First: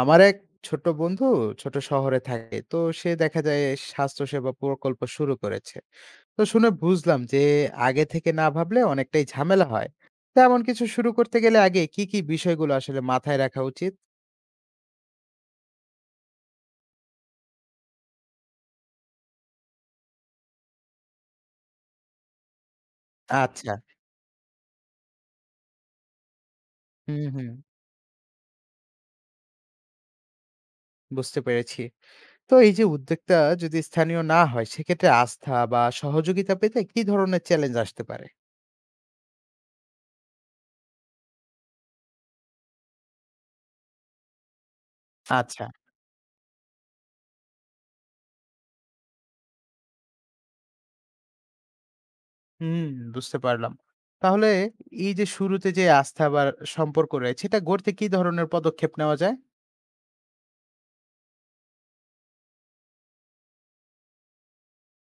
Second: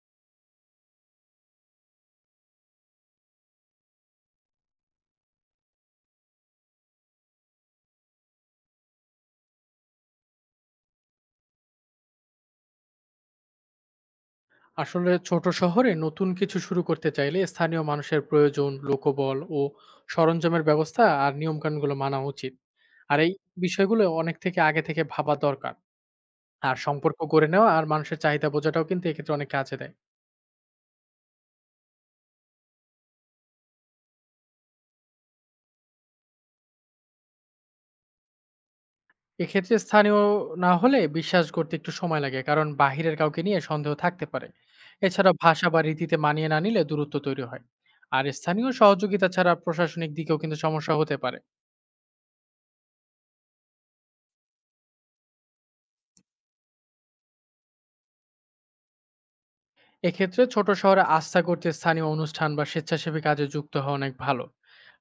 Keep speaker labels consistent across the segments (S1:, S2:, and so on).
S1: আমার এক ছোট বন্ধু ছোট শহরে থাকে, তো সে দেখা যায় স্বাস্থ্যসেবা প্রকল্প শুরু করেছে। তো শুনে বুঝলাম যে আগে থেকে না ভাবলে অনেকটাই ঝামেলা হয়। তো এমন কিছু শুরু করতে গেলে আগে কি কি বিষয়গুলো আসলে মাথায় রাখা উচিত?
S2: আসলে ছোট শহরে নতুন কিছু শুরু করতে চাইলে স্থানীয় মানুষের প্রয়োজন, লোকবল ও সরঞ্জামের ব্যবস্থা, আর নিয়মকানুনগুলো মানা উচিত। আর এই
S1: আচ্ছা।
S2: বিষয়গুলো অনেক থেকে আগে থেকে ভাবা দরকার। আর সম্পর্ক
S1: হুম,
S2: গড়ে
S1: হুম,
S2: নেওয়া আর মানুষের চাহিদা বোঝাটাও কিন্তু এক্ষেত্রে অনেক কাজে দেয়।
S1: বুঝতে পেরেছি। তো এই যে উদ্যোক্তা যদি স্থানীয় না হয়, সেক্ষেত্রে আস্থা বা সহযোগিতা পেতে কি ধরনের চ্যালেঞ্জ আসতে পারে?
S2: এক্ষেত্রে স্থানীয় না হলে বিশ্বাস করতে একটু সময় লাগে, কারণ বাহিরের কাউকে নিয়ে সন্দেহ থাকতে পারে। এছাড়া
S1: আচ্ছা।
S2: ভাষা বা রীতিতে মানিয়ে না নিলে দূরত্ব তৈরি হয়। আর স্থানীয় সহযোগিতা ছাড়া প্রশাসনিক দিকেও কিন্তু সমস্যা হতে পারে।
S1: হুম, বুঝতে পারলাম। তাহলে এই যে শুরুতে যে আস্থা বা সম্পর্ক রয়েছে, এটা গড়তে কি ধরনের পদক্ষেপ নেওয়া যায়?
S2: এক্ষেত্রে ছোট শহরে আস্থা করতে স্থানীয় অনুষ্ঠান বা স্বেচ্ছাসেবী কাজে যুক্ত হওয়া অনেক ভালো।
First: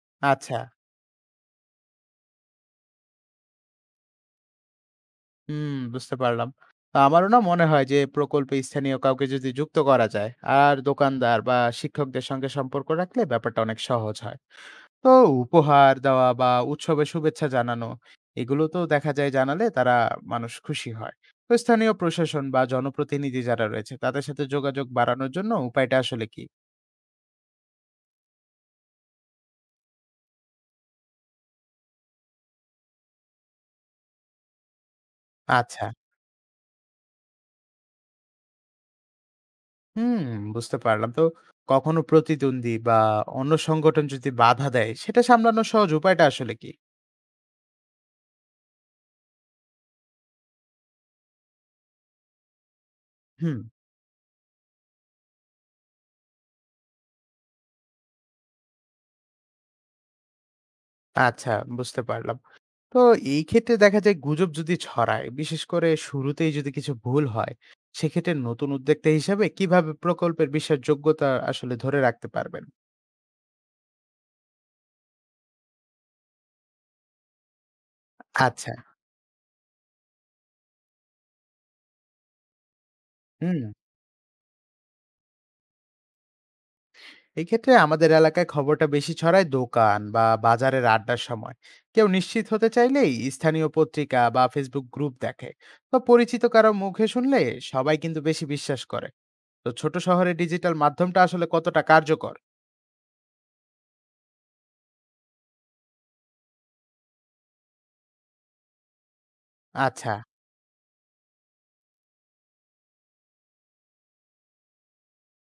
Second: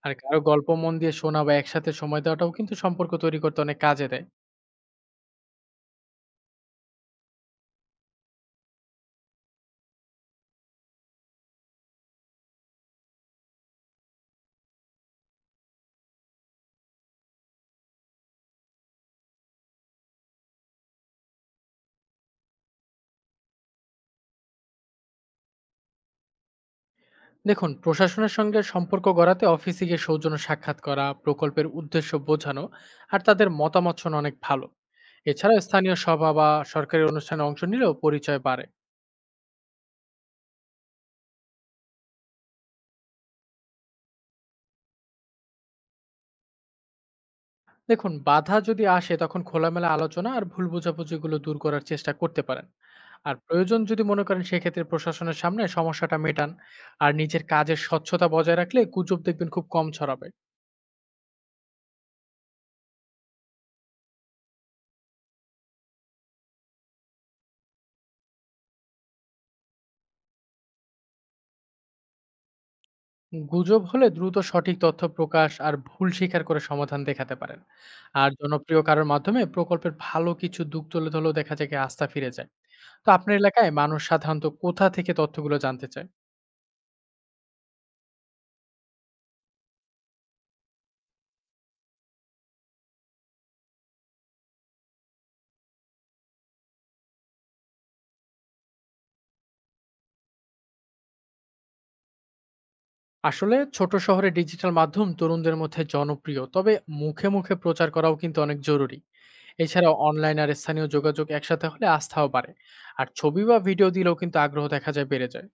S2: আর কারো
S1: আচ্ছা,
S2: গল্প মন দিয়ে শোনা বা একসাথে সময় দেওয়াটাও কিন্তু সম্পর্ক তৈরি করতে অনেক কাজে দেয়।
S1: হুম, বুঝতে পারলাম। তো আমারও না মনে হয় যে প্রকল্পে স্থানীয় কাউকে যদি যুক্ত করা যায় আর দোকানদার বা শিক্ষকদের সঙ্গে সম্পর্ক রাখলে ব্যাপারটা অনেক সহজ হয়। তো উপহার দেওয়া বা উৎসবে শুভেচ্ছা জানানো, এগুলো তো দেখা যায় জানালে তারা মানুষ খুশি হয়। তো স্থানীয় প্রশাসন বা জনপ্রতিনিধি যারা রয়েছে তাদের সাথে যোগাযোগ বাড়ানোর জন্য উপায়টা আসলে কি?
S2: দেখুন, প্রশাসনের সঙ্গে সম্পর্ক গড়াতে অফিসে গিয়ে সৌজন্য সাক্ষাৎ করা, প্রকল্পের উদ্দেশ্য বোঝানো আর তাদের মতামত শোনা অনেক ভালো। এছাড়া
S1: আচ্ছা।
S2: স্থানীয় সভা বা সরকারি অনুষ্ঠানে অংশ নিলেও পরিচয় বাড়ে।
S1: হুম, বুঝতে পারলাম। তো কখনো প্রতিদ্বন্দ্বী বা অন্য সংগঠন যদি বাধা দেয়, সেটা সামলানোর সহজ উপায়টা আসলে কি?
S2: দেখুন, বাধা যদি আসে তখন খোলামেলা আলোচনা আর ভুল বোঝাবুঝিগুলো দূর করার চেষ্টা করতে পারেন। আর
S1: হুম।
S2: প্রয়োজন যদি মনে করেন সেক্ষেত্রে প্রশাসনের সামনে সমস্যাটা মেটান। আর নিজের কাজের স্বচ্ছতা বজায় রাখলে গুজব দেখবেন খুব কম ছড়াবে।
S1: আচ্ছা, বুঝতে পারলাম। তো এই ক্ষেত্রে দেখা যায় গুজব যদি ছড়ায়, বিশেষ করে শুরুতেই যদি কিছু ভুল হয়, সেক্ষেত্রে নতুন উদ্যোক্তা হিসাবে কিভাবে প্রকল্পের বিশ্বাসযোগ্যতা আসলে ধরে রাখতে পারবেন?
S2: গুজব হলে দ্রুত সঠিক তথ্য প্রকাশ আর ভুল স্বীকার করে সমাধান দেখাতে পারেন। আর
S1: আচ্ছা,
S2: জনপ্রিয় কারোর মাধ্যমে প্রকল্পের ভালো কিছু দিক তুলে ধরলেও দেখা যায় কি আস্থা ফিরে যায়। তো আপনার
S1: হুম।
S2: এলাকায় মানুষ সাধারণত কোথা থেকে তথ্যগুলো জানতে চায়?
S1: এক্ষেত্রে আমাদের এলাকায় খবরটা বেশি ছড়ায় দোকান বা বাজারের আড্ডার সময়। কেউ নিশ্চিত হতে চাইলেই স্থানীয় পত্রিকা বা ফেসবুক গ্রুপ দেখে। তো পরিচিত কারো মুখে শুনলে সবাই কিন্তু বেশি বিশ্বাস করে। তো ছোট শহরে ডিজিটাল মাধ্যমটা আসলে কতটা কার্যকর?
S2: আসলে ছোট শহরে ডিজিটাল মাধ্যম তরুণদের মধ্যে জনপ্রিয়, তবে মুখে মুখে প্রচার করাও কিন্তু অনেক জরুরি। এছাড়াও
S1: আচ্ছা।
S2: অনলাইন আর স্থানীয় যোগাযোগ একসাথে হলে আস্থাও বাড়ে। আর ছবি বা ভিডিও দিলেও কিন্তু আগ্রহ দেখা যায় বেড়ে যায়।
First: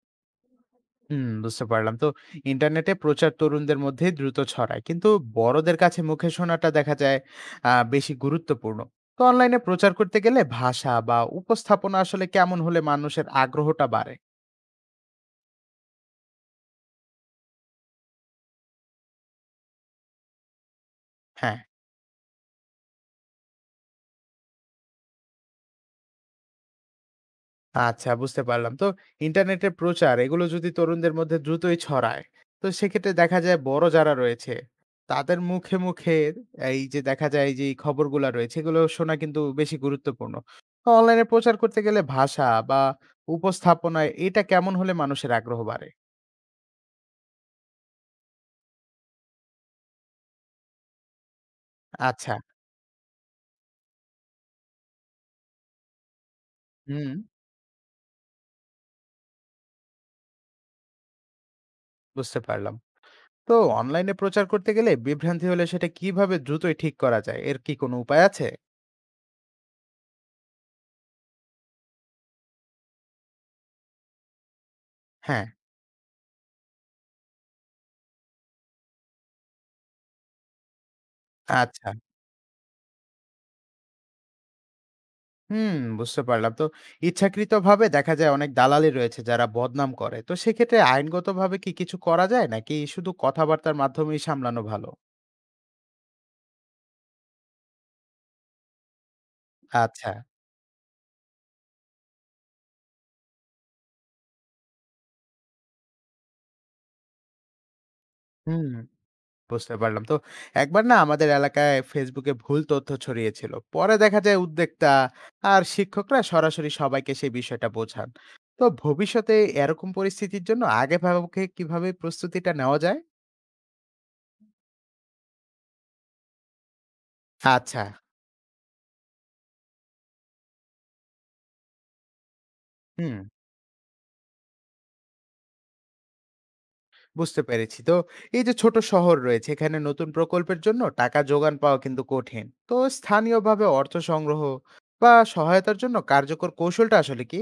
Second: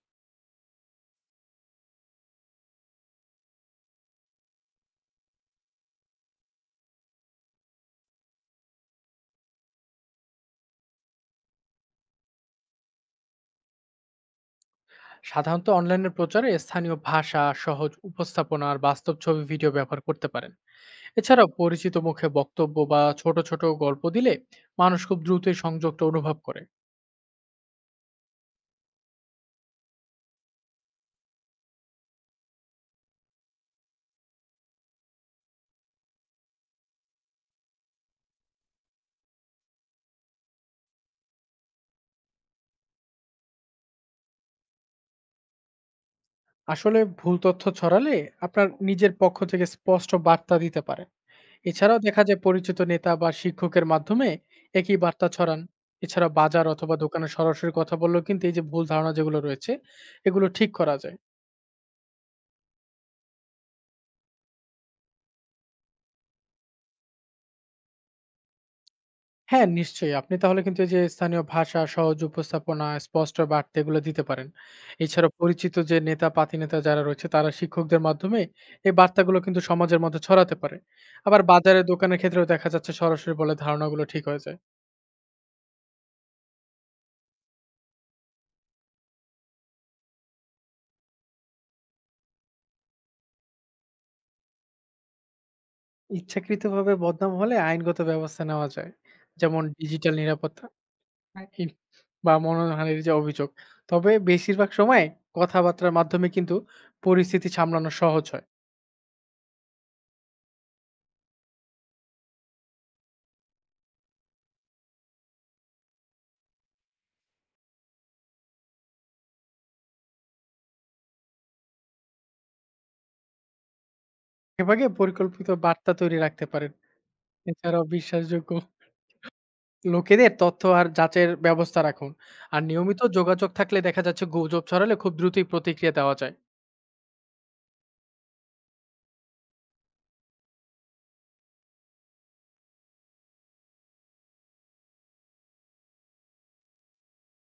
S1: হুম, বুঝতে পারলাম। তো ইন্টারনেটে প্রচার তরুণদের মধ্যে দ্রুত ছড়ায়, কিন্তু বড়দের কাছে মুখে শোনাটা দেখা যায় বেশি গুরুত্বপূর্ণ। তো অনলাইনে প্রচার করতে গেলে ভাষা বা উপস্থাপনা আসলে কেমন হলে মানুষের আগ্রহটা বাড়ে?
S2: সাধারণত অনলাইনের প্রচারে স্থানীয় ভাষা, সহজ উপস্থাপনা আর বাস্তব ছবি, ভিডিও ব্যবহার করতে পারেন। এছাড়াও
S1: হ্যাঁ।
S2: পরিচিত মুখে বক্তব্য বা ছোট ছোট গল্প দিলে মানুষ খুব দ্রুতই সংযোগটা অনুভব করে।
S1: আচ্ছা, বুঝতে পারলাম। তো ইন্টারনেটের প্রচার এগুলো যদি তরুণদের মধ্যে দ্রুতই ছড়ায়, তো সেক্ষেত্রে দেখা যায় বড় যারা রয়েছে, তাদের মুখে, মুখে এই যে দেখা যায় যে এই খবরগুলা রয়েছে এগুলো শোনা কিন্তু বেশি গুরুত্বপূর্ণ। অনলাইনে প্রচার করতে গেলে ভাষা বা উপস্থাপনায় এটা কেমন হলে মানুষের আগ্রহ বাড়ে?
S2: আসলে ভুল তথ্য ছড়ালে আপনার নিজের পক্ষ থেকে স্পষ্ট বার্তা দিতে পারে। এছাড়াও দেখা
S1: আচ্ছা,
S2: যায় পরিচিত নেতা বা শিক্ষকের মাধ্যমে একই বার্তা ছড়ান। এছাড়া বাজার অথবা
S1: হুম,
S2: দোকানে সরাসরি কথা বললেও কিন্তু এই যে ভুল ধারণা যেগুলো রয়েছে, এগুলো ঠিক করা যায়।
S1: বুঝতে পারলাম। তো অনলাইনে প্রচার করতে গেলে বিভ্রান্তি হলে সেটা কিভাবে দ্রুতই ঠিক করা যায়? এর কি কোনো উপায় আছে?
S2: হ্যাঁ, নিশ্চয়ই আপনি তাহলে কিন্তু এই যে স্থানীয় ভাষা, সহজ উপস্থাপনা, স্পষ্ট বার্তা এগুলো দিতে পারেন। এছাড়া
S1: হ্যাঁ।
S2: পরিচিত যে নেতা, পাতি নেতা যারা রয়েছে, তারা শিক্ষকদের মাধ্যমে এই বার্তাগুলো কিন্তু সমাজের মধ্যে ছড়াতে পারে। আবার বাজারের
S1: আচ্ছা।
S2: দোকানের ক্ষেত্রেও দেখা যাচ্ছে সরাসরি বলে ধারণাগুলো ঠিক হয়ে যায়।
S1: হুম, বুঝতে পারলাম। তো ইচ্ছাকৃতভাবে দেখা যায় অনেক দালালি রয়েছে যারা বদনাম করে, তো সেক্ষেত্রে আইনগতভাবে কি কিছু করা যায়, নাকি শুধু কথাবার্তার মাধ্যমেই সামলানো ভালো?
S2: ইচ্ছাকৃতভাবে বদনাম হলে আইনগত ব্যবস্থা নেওয়া যায়, যেমন
S1: আচ্ছা।
S2: ডিজিটাল নিরাপত্তা নাকি বা মনোহানির যে অভিযোগ। তবে বেশিরভাগ সময় কথাবার্তার মাধ্যমে কিন্তু পরিস্থিতি সামলানো সহজ হয়।
S1: হুম, বুঝতে পারলাম। তো একবার না আমাদের এলাকায় ফেসবুকে ভুল তথ্য ছড়িয়েছিল, পরে দেখা যায় উদ্যোক্তা আর শিক্ষকরা সরাসরি সবাইকে সেই বিষয়টা বোঝান। তো ভবিষ্যতে এরকম পরিস্থিতির জন্য আগে ভাবে কিভাবে প্রস্তুতিটা নেওয়া যায়?
S2: এভাবে পরিকল্পিত বার্তা তৈরি রাখতে পারেন।
S1: আচ্ছা।
S2: এছাড়াও বিশ্বাসযোগ্য লোকেদের তথ্য আর যাচাইয়ের ব্যবস্থা রাখুন। আর নিয়মিত
S1: হুম,
S2: যোগাযোগ থাকলে দেখা যাচ্ছে গুজব ছড়ালে খুব দ্রুতই প্রতিক্রিয়া দেওয়া যায়।
S1: বুঝতে পেরেছি। তো এই যে ছোট শহর রয়েছে, এখানে নতুন প্রকল্পের জন্য টাকা জোগান পাওয়া কিন্তু কঠিন। তো স্থানীয়ভাবে অর্থ সংগ্রহ বা সহায়তার জন্য কার্যকর কৌশলটা আসলে কি?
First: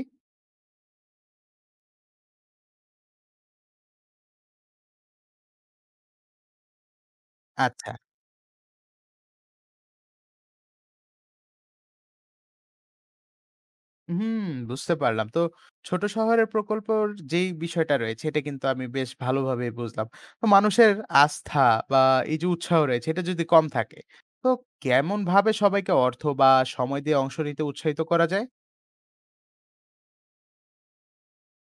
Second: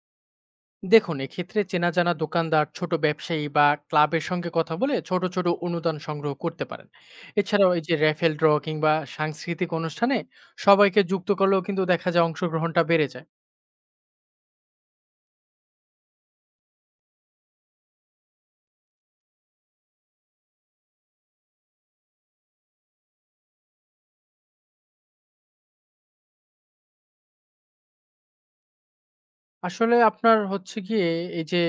S2: দেখুন, এক্ষেত্রে চেনা জানা দোকানদার, ছোট ব্যবসায়ী বা ক্লাবের সঙ্গে কথা বলে ছোট ছোট অনুদান সংগ্রহ করতে পারেন। এছাড়াও এই
S1: আচ্ছা।
S2: যে রেফেল ড্র কিংবা সাংস্কৃতিক অনুষ্ঠানে সবাইকে যুক্ত করলেও কিন্তু দেখা যায় অংশগ্রহণটা বেড়ে যায়।
S1: হুম, বুঝতে পারলাম। তো ছোট শহরের প্রকল্পর যেই বিষয়টা রয়েছে এটা কিন্তু আমি বেশ ভালোভাবে বুঝলাম। তো মানুষের আস্থা বা এই যে উৎসাহ রয়েছে এটা যদি কম থাকে, তো কেমন ভাবে সবাইকে অর্থ বা সময় দিয়ে অংশ নিতে উৎসাহিত করা যায়?
S2: আসলে আপনার হচ্ছে গিয়ে এই যে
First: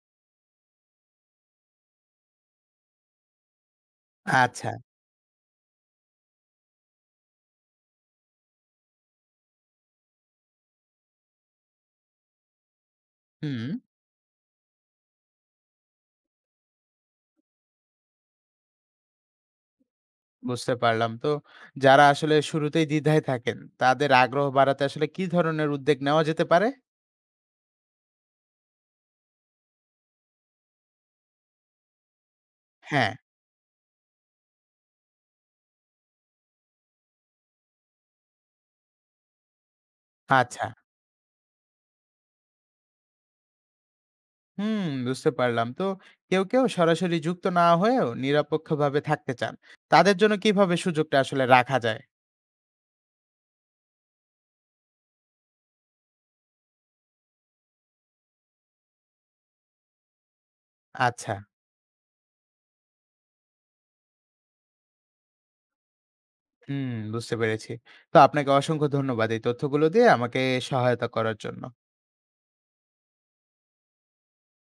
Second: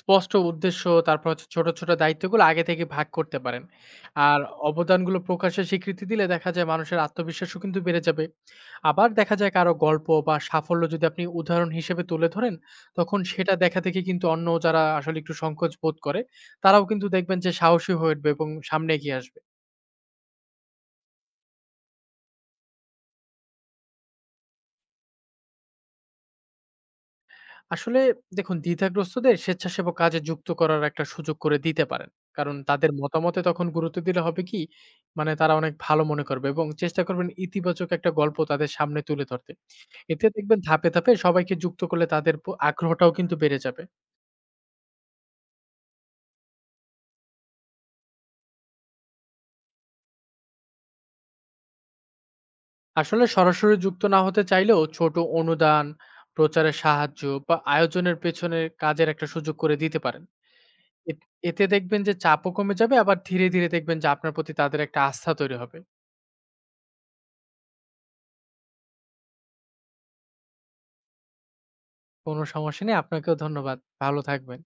S2: স্পষ্ট উদ্দেশ্য, তারপর হচ্ছে ছোট ছোট দায়িত্বগুলো আগে থেকে ভাগ করতে পারেন। আর
S1: আচ্ছা।
S2: অবদানগুলো প্রকাশের স্বীকৃতি দিলে দেখা যায় মানুষের আত্মবিশ্বাসও কিন্তু বেড়ে যাবে। আবার দেখা যায় কারো গল্প বা সাফল্য যদি আপনি উদাহরণ হিসেবে তুলে ধরেন, তখন সেটা
S1: হুম,
S2: দেখা থেকে কিন্তু অন্য যারা আসলে একটু সংকোচ বোধ করে, তারাও কিন্তু দেখবেন যে সাহসী হয়ে উঠবে এবং সামনে এগিয়ে আসবে।
S1: বুঝতে পারলাম। তো যারা আসলে শুরুতেই দ্বিধায় থাকেন, তাদের আগ্রহ বাড়াতে আসলে কি ধরনের উদ্যোগ নেওয়া যেতে পারে?
S2: আসলে দেখুন, দ্বিধাগ্রস্তদের স্বেচ্ছাসেবক কাজে যুক্ত করার একটা সুযোগ করে দিতে পারেন। কারণ তাদের
S1: হ্যাঁ।
S2: মতামতে তখন গুরুত্ব দিলে হবে কি মানে তারা অনেক ভালো মনে করবে, এবং চেষ্টা করবেন ইতিবাচক একটা গল্প তাদের সামনে তুলে ধরতে। এতে দেখবেন
S1: আচ্ছা।
S2: ধাপে ধাপে সবাইকে যুক্ত করলে তাদের আগ্রহটাও কিন্তু বেড়ে যাবে।
S1: হুম, বুঝতে পারলাম। তো কেউ, কেউ সরাসরি যুক্ত না হয়েও নিরপেক্ষভাবে থাকতে চান। তাদের জন্য কিভাবে সুযোগটা আসলে রাখা যায়?
S2: আসলে সরাসরি যুক্ত না হতে চাইলেও ছোট অনুদান, প্রচারের সাহায্য বা আয়োজনের পেছনে কাজের একটা সুযোগ করে দিতে পারেন। এ-
S1: আচ্ছা।
S2: এতে দেখবেন যে চাপও কমে যাবে, আবার ধীরে ধীরে দেখবেন যে আপনার প্রতি তাদের একটা আস্থা তৈরি হবে।
S1: হুম, বুঝতে পেরেছি। তো আপনাকে অসংখ্য ধন্যবাদ এই তথ্যগুলো দিয়ে আমাকে সহায়তা করার জন্য।
S2: কোনো সমস্যা নেই। আপনাকেও ধন্যবাদ। ভালো থাকবেন।